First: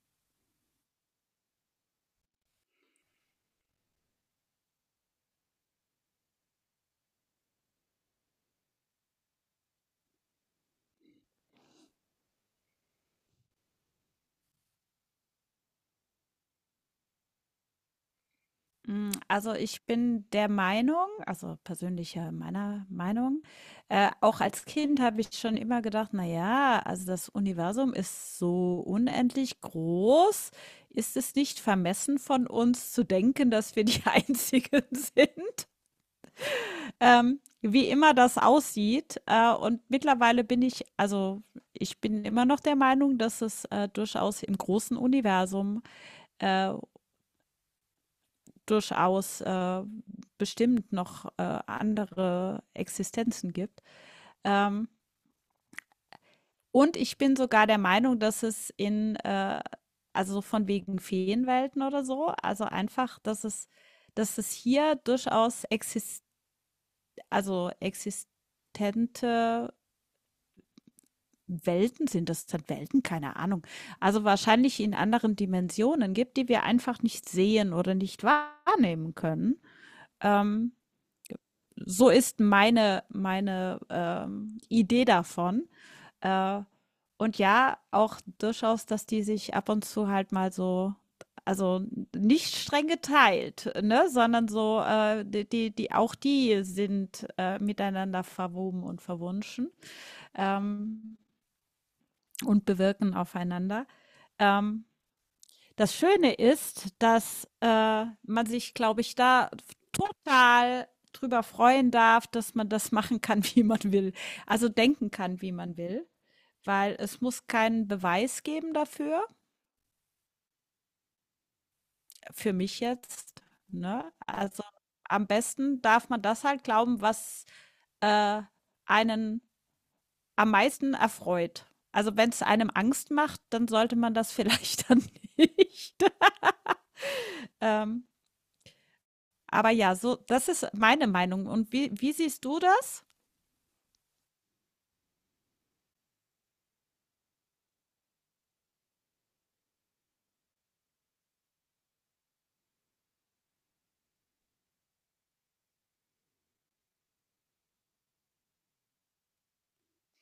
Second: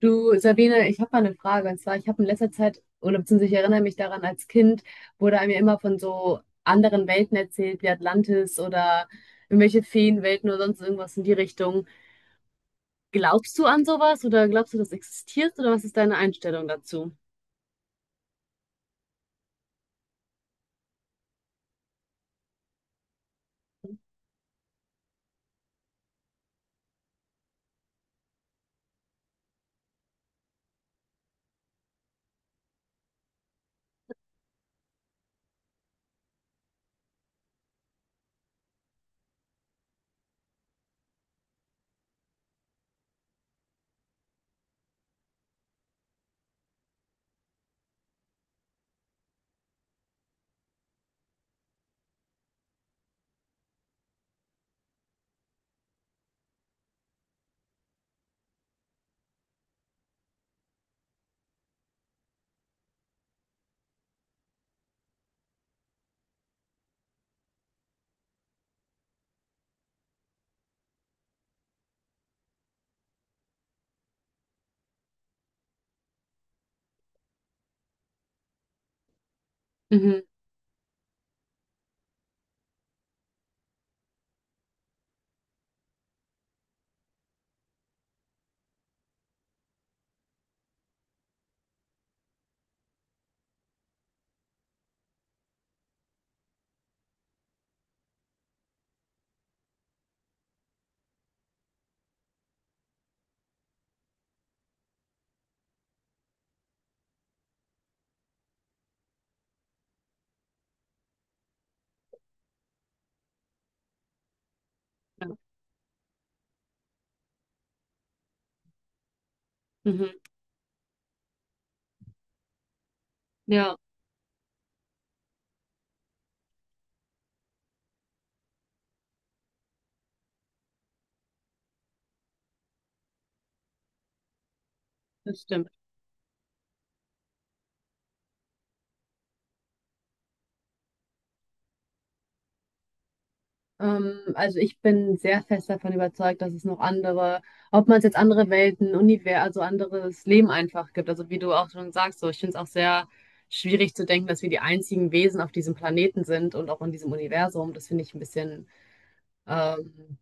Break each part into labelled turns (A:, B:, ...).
A: Du, Sabine, ich habe mal eine Frage. Und zwar, ich habe in letzter Zeit, oder beziehungsweise ich erinnere mich daran, als Kind wurde einem ja immer von so anderen Welten erzählt, wie Atlantis oder irgendwelche Feenwelten oder sonst irgendwas in die Richtung. Glaubst du an sowas oder glaubst du, das existiert oder was ist deine Einstellung dazu?
B: Also, ich bin der Meinung also, persönlicher meiner Meinung, auch als Kind habe ich schon immer gedacht: „Na ja, also, das Universum ist so unendlich groß. Ist es nicht vermessen von uns zu denken, dass wir die Einzigen sind?" Wie immer das aussieht, und mittlerweile bin ich also, ich bin immer noch der Meinung, dass es, durchaus im großen Universum, äh, durchaus, bestimmt noch, andere Existenzen gibt. Ähm, und ich bin sogar der Meinung, dass es in, also so von wegen Feenwelten oder so, also einfach, dass es hier durchaus exist also existente Welten sind das sind Welten? Keine Ahnung. Also wahrscheinlich in anderen Dimensionen gibt, die wir einfach nicht sehen oder nicht wahrnehmen können.
A: Mhm.
B: Ähm, so ist meine Idee davon. Äh, und ja, auch durchaus, dass die sich ab und zu halt mal so, also nicht streng geteilt, ne, sondern so, auch die sind miteinander verwoben und verwunschen ähm, und bewirken aufeinander. Ähm, Das Schöne ist, dass, man sich, glaube ich, da total drüber freuen darf, dass man das machen kann, wie man will. Also denken
A: Ja.
B: kann, wie man will, weil es muss keinen Beweis geben dafür,
A: Mhm.
B: für mich jetzt,
A: Ja,
B: ne? Also am besten darf man das halt glauben, was, äh, einen am meisten erfreut. Also wenn es einem Angst macht, dann sollte man das vielleicht dann
A: das stimmt.
B: nicht, ähm, aber ja, so das ist meine Meinung. Und wie siehst du das?
A: Also ich bin sehr fest davon überzeugt, dass es noch andere, ob man es jetzt andere Welten, Universen, also anderes Leben einfach gibt. Also wie du auch schon sagst, so ich finde es auch sehr schwierig zu denken, dass wir die einzigen Wesen auf diesem Planeten sind und auch in diesem Universum. Das finde ich ein bisschen, ähm,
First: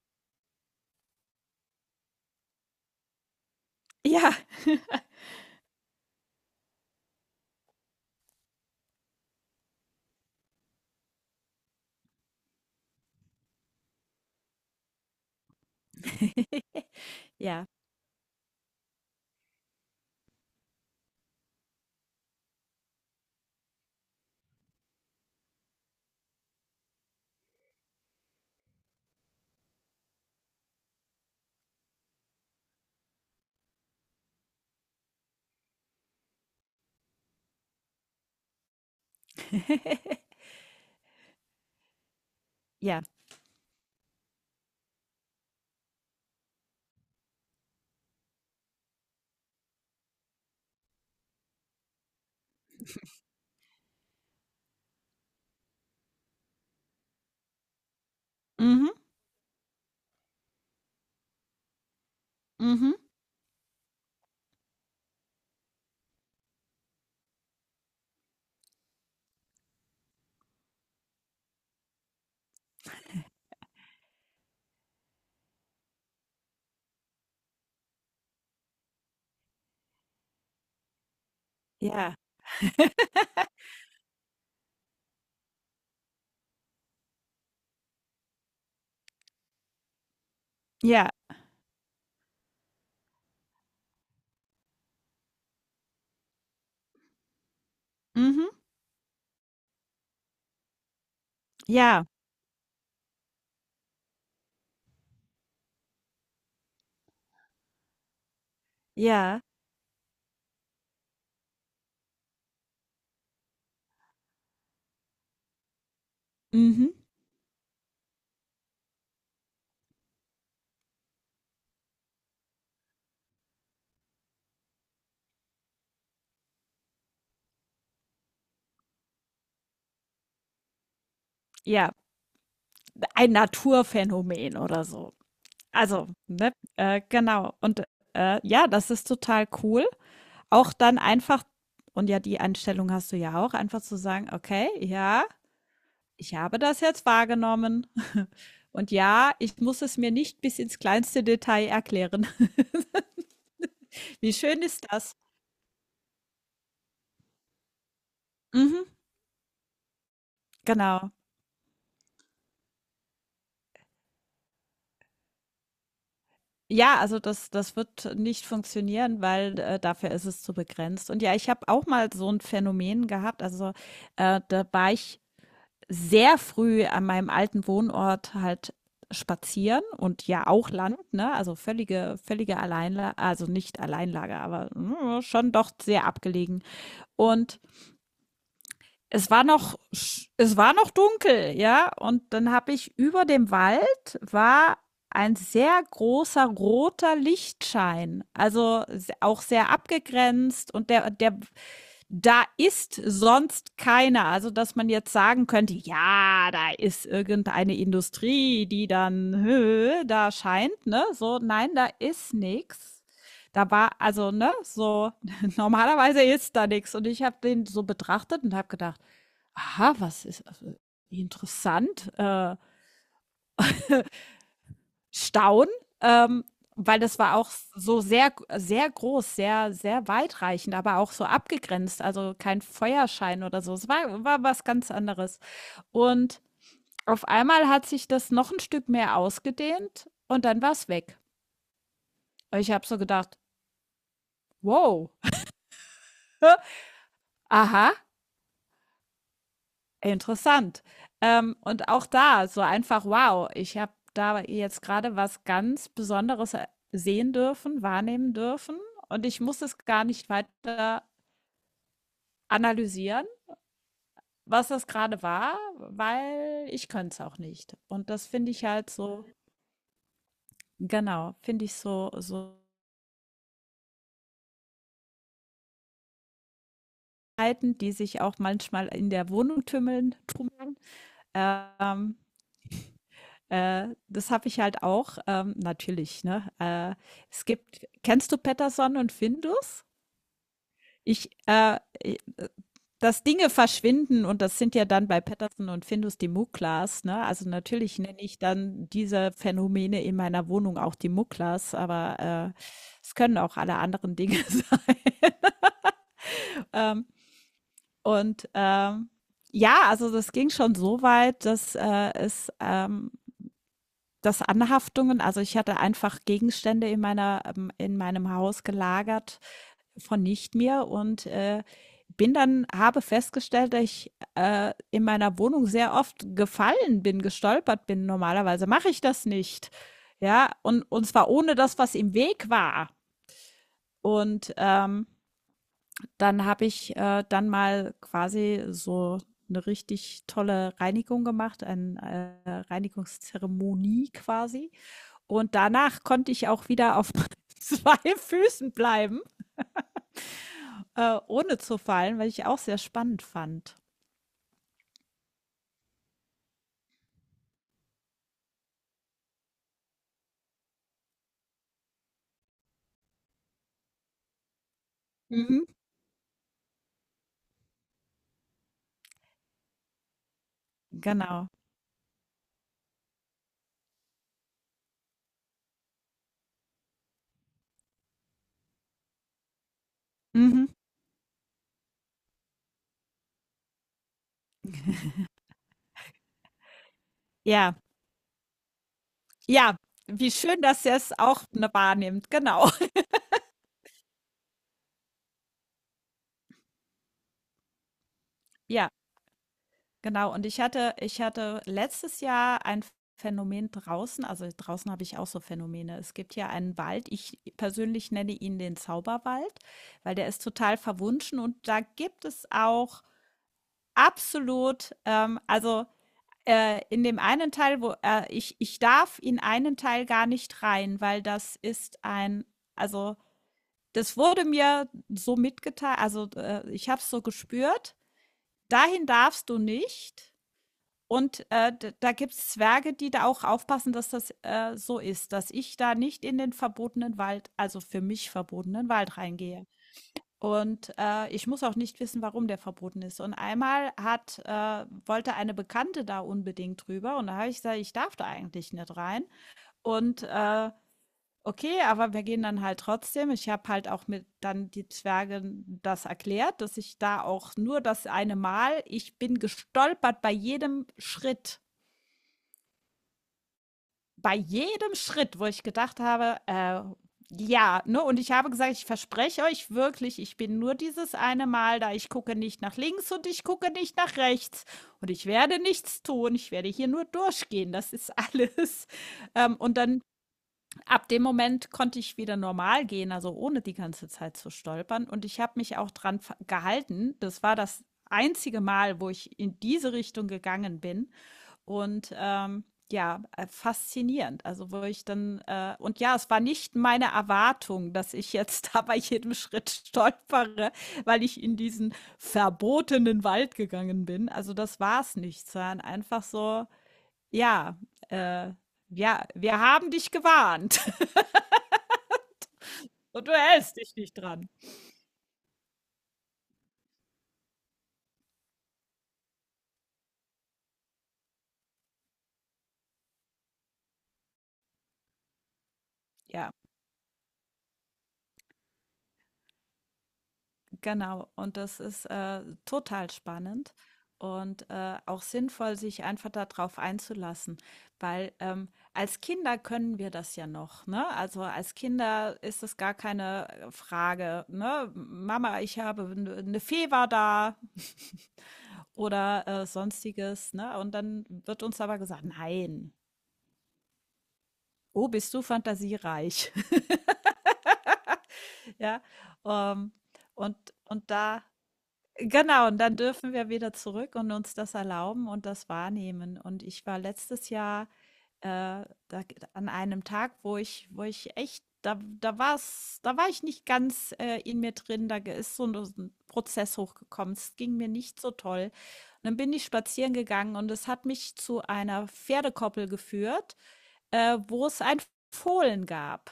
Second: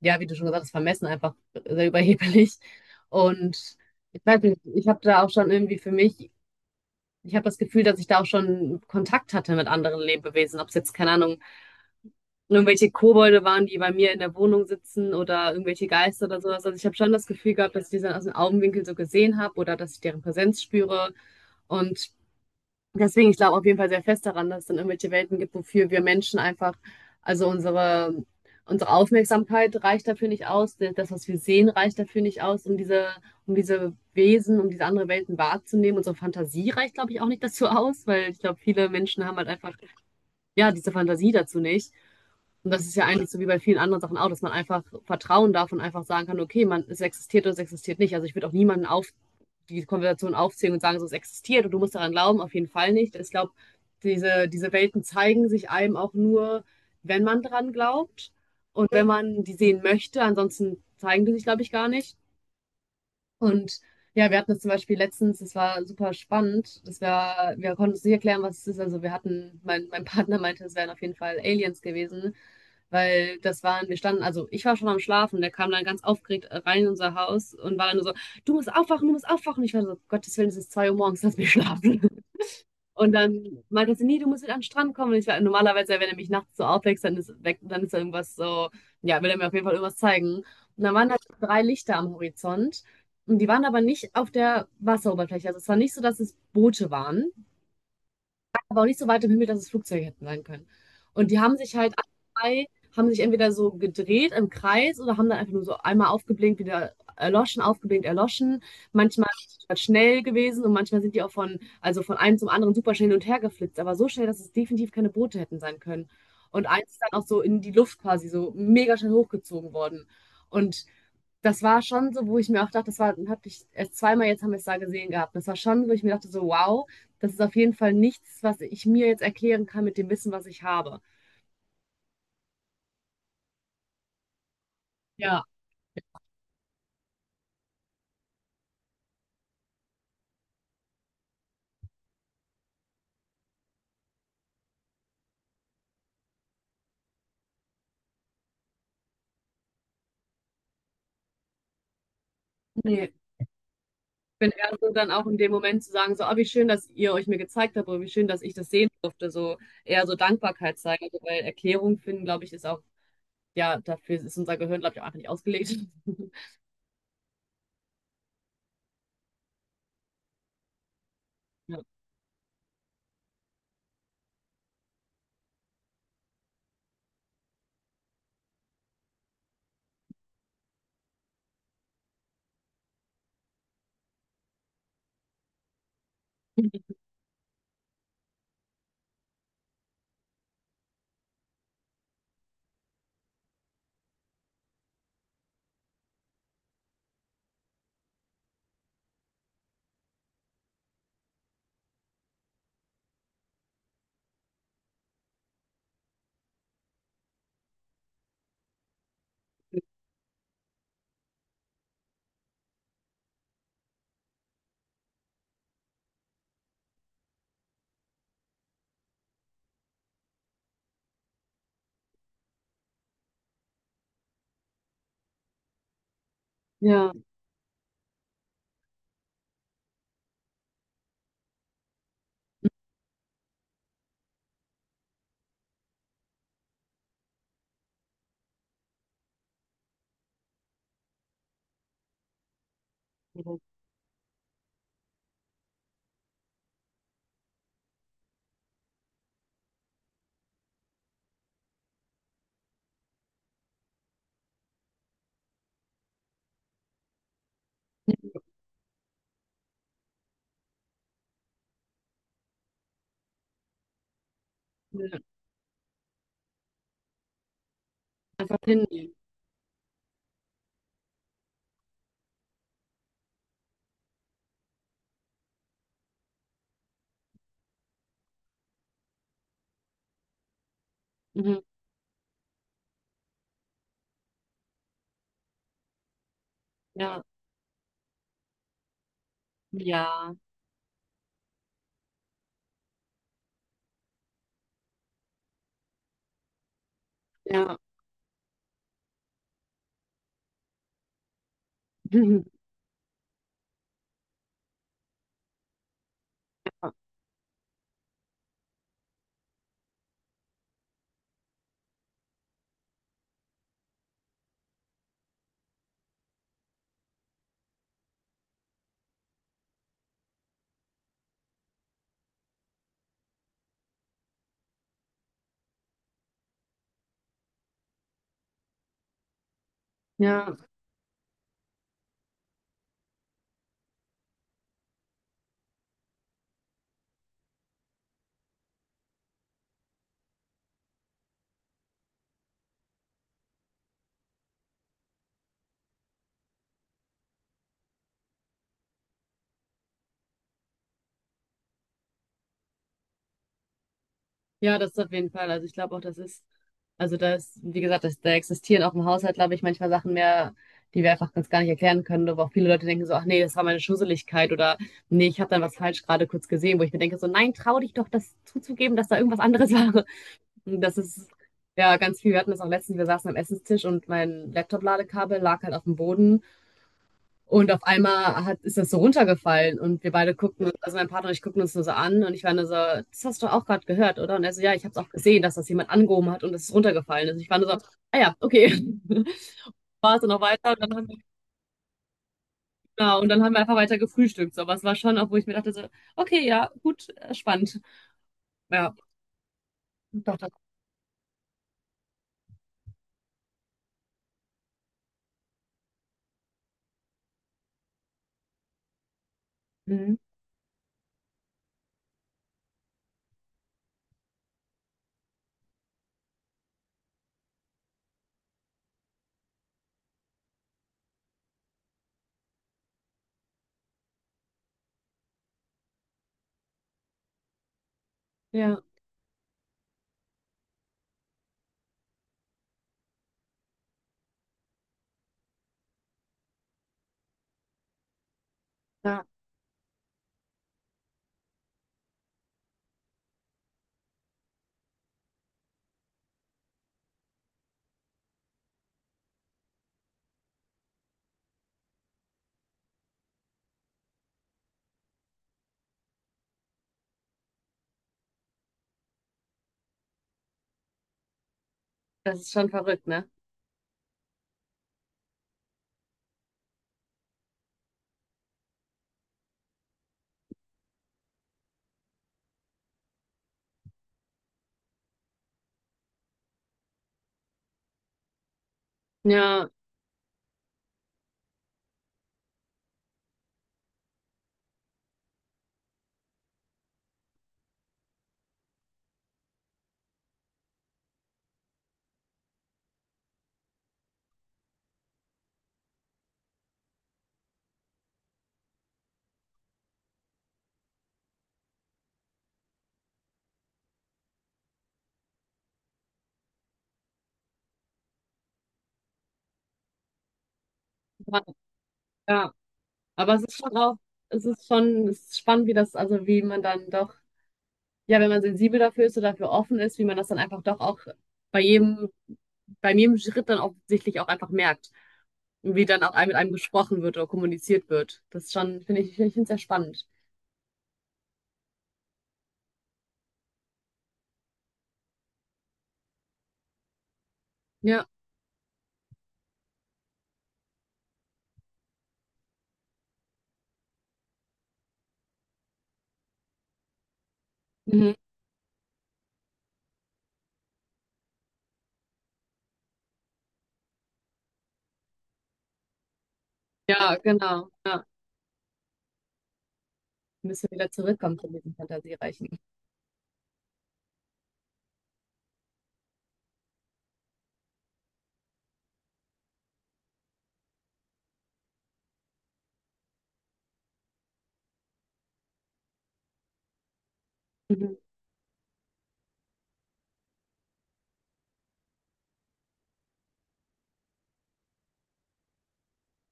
A: ja, wie du schon gesagt hast, vermessen einfach sehr überheblich. Und ich
B: Ja.
A: weiß nicht, ich habe da auch schon irgendwie für mich, ich habe das Gefühl, dass ich da auch schon Kontakt hatte mit anderen Lebewesen, ob es jetzt, keine Ahnung, irgendwelche Kobolde waren, die bei mir in der Wohnung sitzen oder irgendwelche Geister oder sowas. Also ich habe schon das Gefühl
B: Ja.
A: gehabt, dass ich die dann aus dem Augenwinkel so gesehen habe oder dass ich deren Präsenz spüre. Und deswegen, ich glaube auf jeden Fall sehr fest daran, dass es dann irgendwelche Welten gibt, wofür wir Menschen einfach, also unsere, unsere Aufmerksamkeit reicht dafür nicht aus, das, was wir sehen, reicht dafür nicht aus, um diese Wesen, um diese andere Welten wahrzunehmen. Unsere Fantasie reicht, glaube ich, auch nicht dazu aus, weil ich glaube, viele Menschen haben halt einfach, ja, diese Fantasie dazu nicht. Und das ist
B: Ja.
A: ja eigentlich so wie bei vielen anderen Sachen auch, dass man einfach vertrauen darf und einfach sagen kann, okay, man, es existiert oder es existiert nicht. Also ich würde auch niemanden auf die Konversation aufzählen und sagen, so es existiert und du musst daran glauben, auf jeden Fall nicht. Ich glaube, diese Welten zeigen sich einem auch nur, wenn man dran glaubt und
B: Mhm.
A: wenn man die sehen möchte. Ansonsten zeigen die sich, glaube ich, gar nicht.
B: Mhm.
A: Und ja, wir hatten das zum Beispiel letztens, das war super spannend. Das war, wir konnten uns nicht erklären, was es ist. Also wir hatten, mein Partner meinte, es wären auf jeden Fall Aliens gewesen. Weil das waren, wir standen, also ich war schon am Schlafen, der kam dann ganz aufgeregt rein in unser Haus und war dann nur so, du musst aufwachen, du musst aufwachen. Ich war so, Gottes Willen, es ist 2 Uhr morgens, lass mich schlafen.
B: Ja.
A: Und dann meinte sie, nee, du musst wieder an den Strand kommen. Und ich war, normalerweise, wenn er mich nachts so aufwächst, dann ist, weg, dann ist da irgendwas so, ja, will er mir auf jeden Fall irgendwas zeigen. Und dann waren
B: Ja.
A: da drei Lichter am Horizont. Und die waren aber nicht auf der Wasseroberfläche. Also es war nicht so, dass es Boote waren,
B: Mhm.
A: aber auch nicht so weit im Himmel, dass es Flugzeuge hätten sein können. Und die haben sich halt
B: Ja.
A: alle drei, haben sich entweder so gedreht im Kreis oder haben dann einfach nur so einmal aufgeblinkt, wieder erloschen, aufgeblinkt, erloschen. Manchmal
B: Ja.
A: sind die schnell gewesen und manchmal sind die auch von, also von einem zum anderen super schnell hin und her geflitzt, aber so schnell, dass es definitiv keine Boote hätten sein können. Und eins
B: Mhm.
A: ist dann auch so in die Luft quasi so mega schnell hochgezogen worden. Und das war schon so, wo ich mir auch dachte, das war, hatte ich erst zweimal, jetzt haben wir es da gesehen gehabt. Das war schon, wo ich mir dachte, so, wow, das ist auf jeden Fall nichts, was ich mir jetzt erklären kann mit dem Wissen, was ich habe.
B: Ja, ein Naturphänomen oder so.
A: Ja,
B: Also, ne, genau. Und, ja, das ist total cool. Auch dann einfach und ja, die Einstellung hast du ja auch, einfach zu sagen: „Okay, ja, ich habe das jetzt wahrgenommen. Und ja, ich muss es mir nicht bis ins kleinste Detail erklären."
A: Nee.
B: Wie
A: Ich bin
B: schön
A: eher
B: ist
A: so dann
B: das?
A: auch in dem Moment zu sagen, so, ah, wie schön, dass ihr euch mir gezeigt habt oder wie schön, dass ich das
B: Mhm,
A: sehen durfte. So eher so Dankbarkeit zeigen.
B: genau.
A: Also, weil Erklärung finden, glaube ich, ist auch, ja, dafür ist unser Gehirn, glaube ich, auch einfach nicht ausgelegt.
B: Ja, also das wird nicht funktionieren, weil, dafür ist es zu begrenzt. Und ja, ich habe
A: ja,
B: auch mal so ein Phänomen gehabt, also, da war ich sehr früh an meinem alten Wohnort halt spazieren und ja auch Land, ne? Also völlige Alleinla also nicht Alleinlage, aber, schon doch sehr abgelegen. Und es war noch, es war noch dunkel, ja. Und dann habe ich über dem Wald war ein sehr großer roter Lichtschein. Also auch sehr abgegrenzt und da ist sonst keiner. Also, dass man jetzt sagen könnte, ja, da ist irgendeine Industrie, die dann, da scheint, ne? So, nein, da ist nichts. Da war, also, ne, so, normalerweise ist da nichts. Und ich habe den so betrachtet und habe gedacht, aha, was ist also, interessant, Staunen, ähm, weil
A: Ja.
B: das war auch so sehr, sehr groß, sehr, sehr weitreichend, aber auch so abgegrenzt, also kein Feuerschein oder so. Es war was ganz anderes. Und auf einmal hat sich das noch ein Stück mehr ausgedehnt und dann war es weg. Ich habe so gedacht, wow, aha, interessant. Und auch da so einfach, wow, ich habe da jetzt gerade was ganz Besonderes e sehen dürfen, wahrnehmen dürfen und ich muss es gar nicht weiter analysieren, was das
A: Ja.
B: gerade war, weil ich könnte es auch nicht. Und das finde
A: Einfach
B: ich halt
A: hinnehmen.
B: so, genau, finde ich so, Verhalten, die sich auch manchmal in der Wohnung tümmeln, tummeln,
A: Mhm.
B: ähm, das habe ich halt auch, natürlich, ne?
A: Ja.
B: Es gibt, kennst du Patterson und Findus?
A: Ja.
B: Ich, äh, i- äh, Dass Dinge verschwinden und das sind ja dann bei Patterson und Findus die Muklas, ne? Also
A: Ja.
B: natürlich nenne ich dann diese Phänomene in meiner Wohnung auch die Muklas, aber es können auch alle anderen Dinge sein.
A: Ja.
B: Ähm, und ja, also das ging schon so weit, dass es das Anhaftungen, also ich hatte einfach Gegenstände in meiner in meinem Haus gelagert von nicht mir und bin dann, habe festgestellt, dass ich in meiner Wohnung sehr oft gefallen bin, gestolpert bin. Normalerweise mache ich das nicht. Ja,
A: Ja.
B: und zwar ohne das, was im Weg war. Und dann habe ich dann mal quasi so eine richtig tolle Reinigung gemacht, eine Reinigungszeremonie quasi. Und danach konnte ich auch wieder auf zwei Füßen bleiben, ohne zu fallen, was ich auch sehr spannend fand.
A: Ja, das ist auf jeden Fall. Also ich glaube auch, das ist, also da ist, wie gesagt, das, da existieren auch im Haushalt, glaube ich, manchmal Sachen mehr, die wir einfach ganz gar nicht erklären können, wo auch viele Leute denken so, ach nee, das war meine Schusseligkeit oder nee, ich habe dann
B: Mhm.
A: was falsch gerade kurz gesehen, wo ich mir denke so, nein, trau dich doch, das zuzugeben, dass da irgendwas anderes war. Und das ist
B: Genau.
A: ja ganz viel. Wir hatten das auch letztens, wir saßen am Essenstisch und mein Laptop-Ladekabel lag halt auf dem Boden. Und auf einmal hat, ist das so runtergefallen und wir beide
B: Mhm.
A: guckten, also mein Partner und ich guckten uns nur so an und ich war nur so, das hast du auch gerade gehört, oder? Und er so, ja, ich habe es auch gesehen, dass das jemand angehoben hat und es ist runtergefallen. Also ich war nur
B: Ja,
A: so, ah ja, okay.
B: ja,
A: War es dann
B: wie
A: noch
B: schön,
A: weiter und
B: dass ihr
A: dann haben
B: es
A: wir,
B: auch ne wahrnimmt. Genau.
A: genau, und dann haben wir einfach weiter gefrühstückt. So, aber es war schon auch, wo ich mir dachte so, okay, ja, gut, spannend.
B: Ja,
A: Ja,
B: genau.
A: doch,
B: Und
A: das,
B: ich hatte letztes Jahr ein Phänomen draußen, also draußen habe ich auch so Phänomene. Es gibt ja einen Wald, ich persönlich nenne ihn den Zauberwald,
A: mhm.
B: weil der ist total verwunschen und da gibt es auch absolut, also in dem einen Teil, wo ich darf in einen Teil gar nicht rein, weil das ist ein, also das wurde mir so mitgeteilt, also ich habe es so gespürt,
A: Ja,
B: dahin darfst du nicht. Und da gibt es Zwerge, die da auch aufpassen, dass das so ist, dass ich da nicht in den verbotenen Wald, also für mich verbotenen Wald
A: ja,
B: reingehe. Und, ich muss auch nicht wissen, warum der verboten ist. Und einmal hat wollte eine Bekannte da unbedingt drüber und da habe ich gesagt: „Ich darf da eigentlich nicht rein." Und, okay, aber wir gehen dann halt trotzdem. Ich habe halt auch mit dann die Zwerge das erklärt, dass ich da auch nur das eine Mal ich bin gestolpert bei jedem Schritt.
A: das ist schon verrückt, ne?
B: Bei jedem Schritt, wo ich gedacht habe, ja, ne, und ich habe gesagt, ich verspreche euch wirklich, ich bin nur dieses eine Mal da, ich gucke nicht nach links und ich gucke nicht nach rechts und ich werde nichts tun, ich werde hier nur durchgehen, das ist alles.
A: Ja,
B: Und dann ab dem Moment konnte ich wieder normal gehen, also ohne die ganze Zeit zu stolpern und ich habe mich auch dran gehalten. Das war das einzige Mal, wo ich in diese Richtung gegangen bin. Und ja, faszinierend. Also wo ich dann, und ja, es war nicht meine Erwartung, dass ich jetzt da bei jedem Schritt stolpere, weil ich in diesen verbotenen Wald gegangen bin. Also das war es nicht, sondern einfach so, ja, äh, ja, wir haben dich gewarnt
A: ja, ja.
B: und du
A: Aber es ist schon
B: hältst dich
A: auch,
B: nicht
A: es
B: dran.
A: ist schon, es ist spannend, wie das, also wie man dann doch ja, wenn man sensibel dafür ist oder dafür offen ist, wie man das dann einfach doch auch bei jedem, bei jedem Schritt dann offensichtlich auch einfach merkt, wie dann auch mit
B: Ja.
A: einem gesprochen wird oder kommuniziert wird. Das ist schon, finde ich, ich finde ich sehr spannend.
B: Genau, und das ist total spannend und auch sinnvoll, sich einfach darauf einzulassen,
A: Ja.
B: weil als Kinder können wir das ja noch, ne? Also als Kinder ist es gar keine Frage, ne? Mama, ich habe eine Fee war da
A: Mhm.
B: oder sonstiges, ne? Und dann wird uns aber gesagt, nein, oh, bist du fantasiereich,
A: Ja, genau. Ja.
B: ja? Ähm,
A: Wir
B: und
A: müssen wieder
B: und
A: zurückkommen
B: da
A: zu diesen Fantasiereichen.
B: Genau, und dann dürfen wir wieder zurück und uns das erlauben und das wahrnehmen. Und ich war letztes Jahr da, an einem Tag, wo wo ich echt, da war's, da war ich nicht ganz in mir drin, da ist so ein Prozess hochgekommen. Es ging mir
A: Mhm.
B: nicht so toll. Und dann bin ich spazieren gegangen und es hat mich zu einer Pferdekoppel geführt, wo es ein Fohlen gab.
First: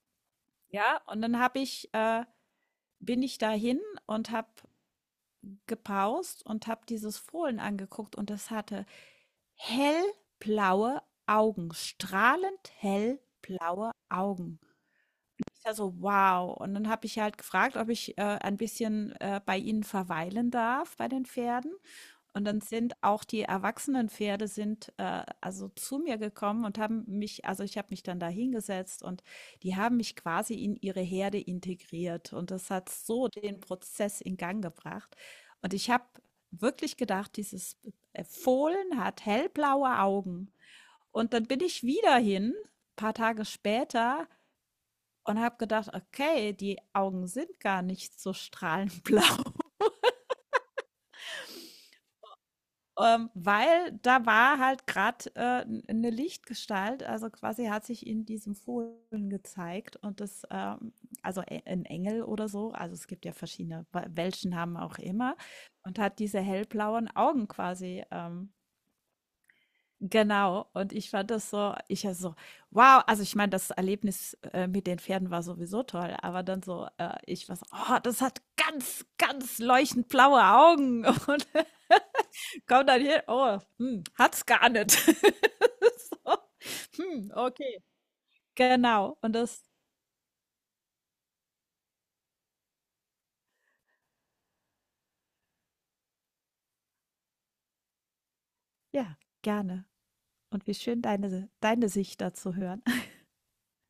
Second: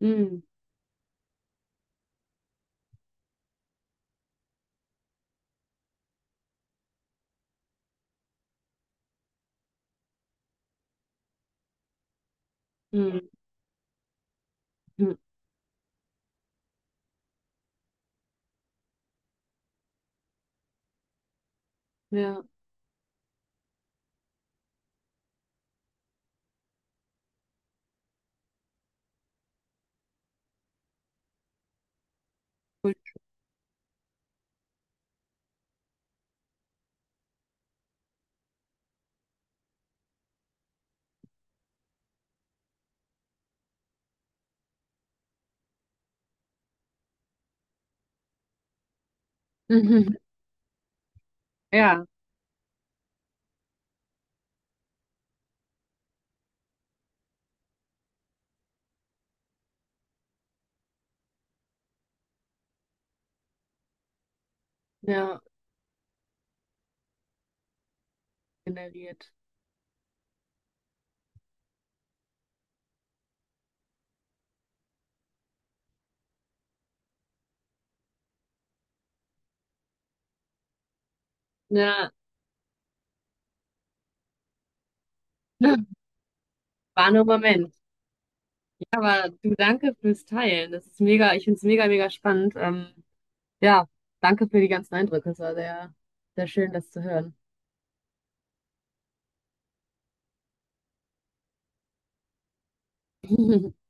A: Mhm.
B: Ja, und dann bin ich dahin und habe gepaust und habe dieses Fohlen angeguckt und es hatte hellblaue Augen, strahlend
A: Mhm.
B: hellblaue Augen.
A: Mhm.
B: Ich dachte so, wow. Und dann habe ich halt gefragt, ob ich ein bisschen bei ihnen verweilen darf, bei den Pferden.
A: Ja,
B: Und dann sind auch die erwachsenen Pferde sind, also zu mir gekommen und haben mich, also ich habe mich dann da hingesetzt und die haben mich quasi in ihre Herde integriert. Und das hat
A: cool.
B: so den Prozess in Gang gebracht. Und ich habe wirklich gedacht, dieses Fohlen hat hellblaue Augen. Und dann bin ich wieder hin, paar Tage später, und habe gedacht, okay, die Augen sind gar nicht so strahlend blau.
A: Mhm. Ja,
B: Weil da war halt gerade 'ne Lichtgestalt, also, quasi hat sich in diesem Fohlen gezeigt und das, also, e 'n Engel oder so, also, es gibt ja verschiedene we welchen Namen auch immer
A: ja,
B: und hat diese hellblauen Augen quasi,
A: generiert.
B: genau. Und ich fand das so ich also so: „Wow!" Also, ich meine, das Erlebnis, mit den Pferden war sowieso toll, aber dann so, ich war so: „Oh, das hat ganz, ganz leuchtend blaue Augen." Und
A: Ja.
B: kommt dann hier, oh, hat's gar nicht. So,
A: War nur ein Moment.
B: okay.
A: Ja,
B: Genau.
A: aber
B: Und
A: du
B: das
A: danke fürs Teilen. Das ist mega, ich finde es mega, mega spannend. Ja, danke für die ganzen Eindrücke. Es war sehr, sehr schön, das zu hören.
B: ja, gerne. Und wie schön, deine Sicht dazu hören.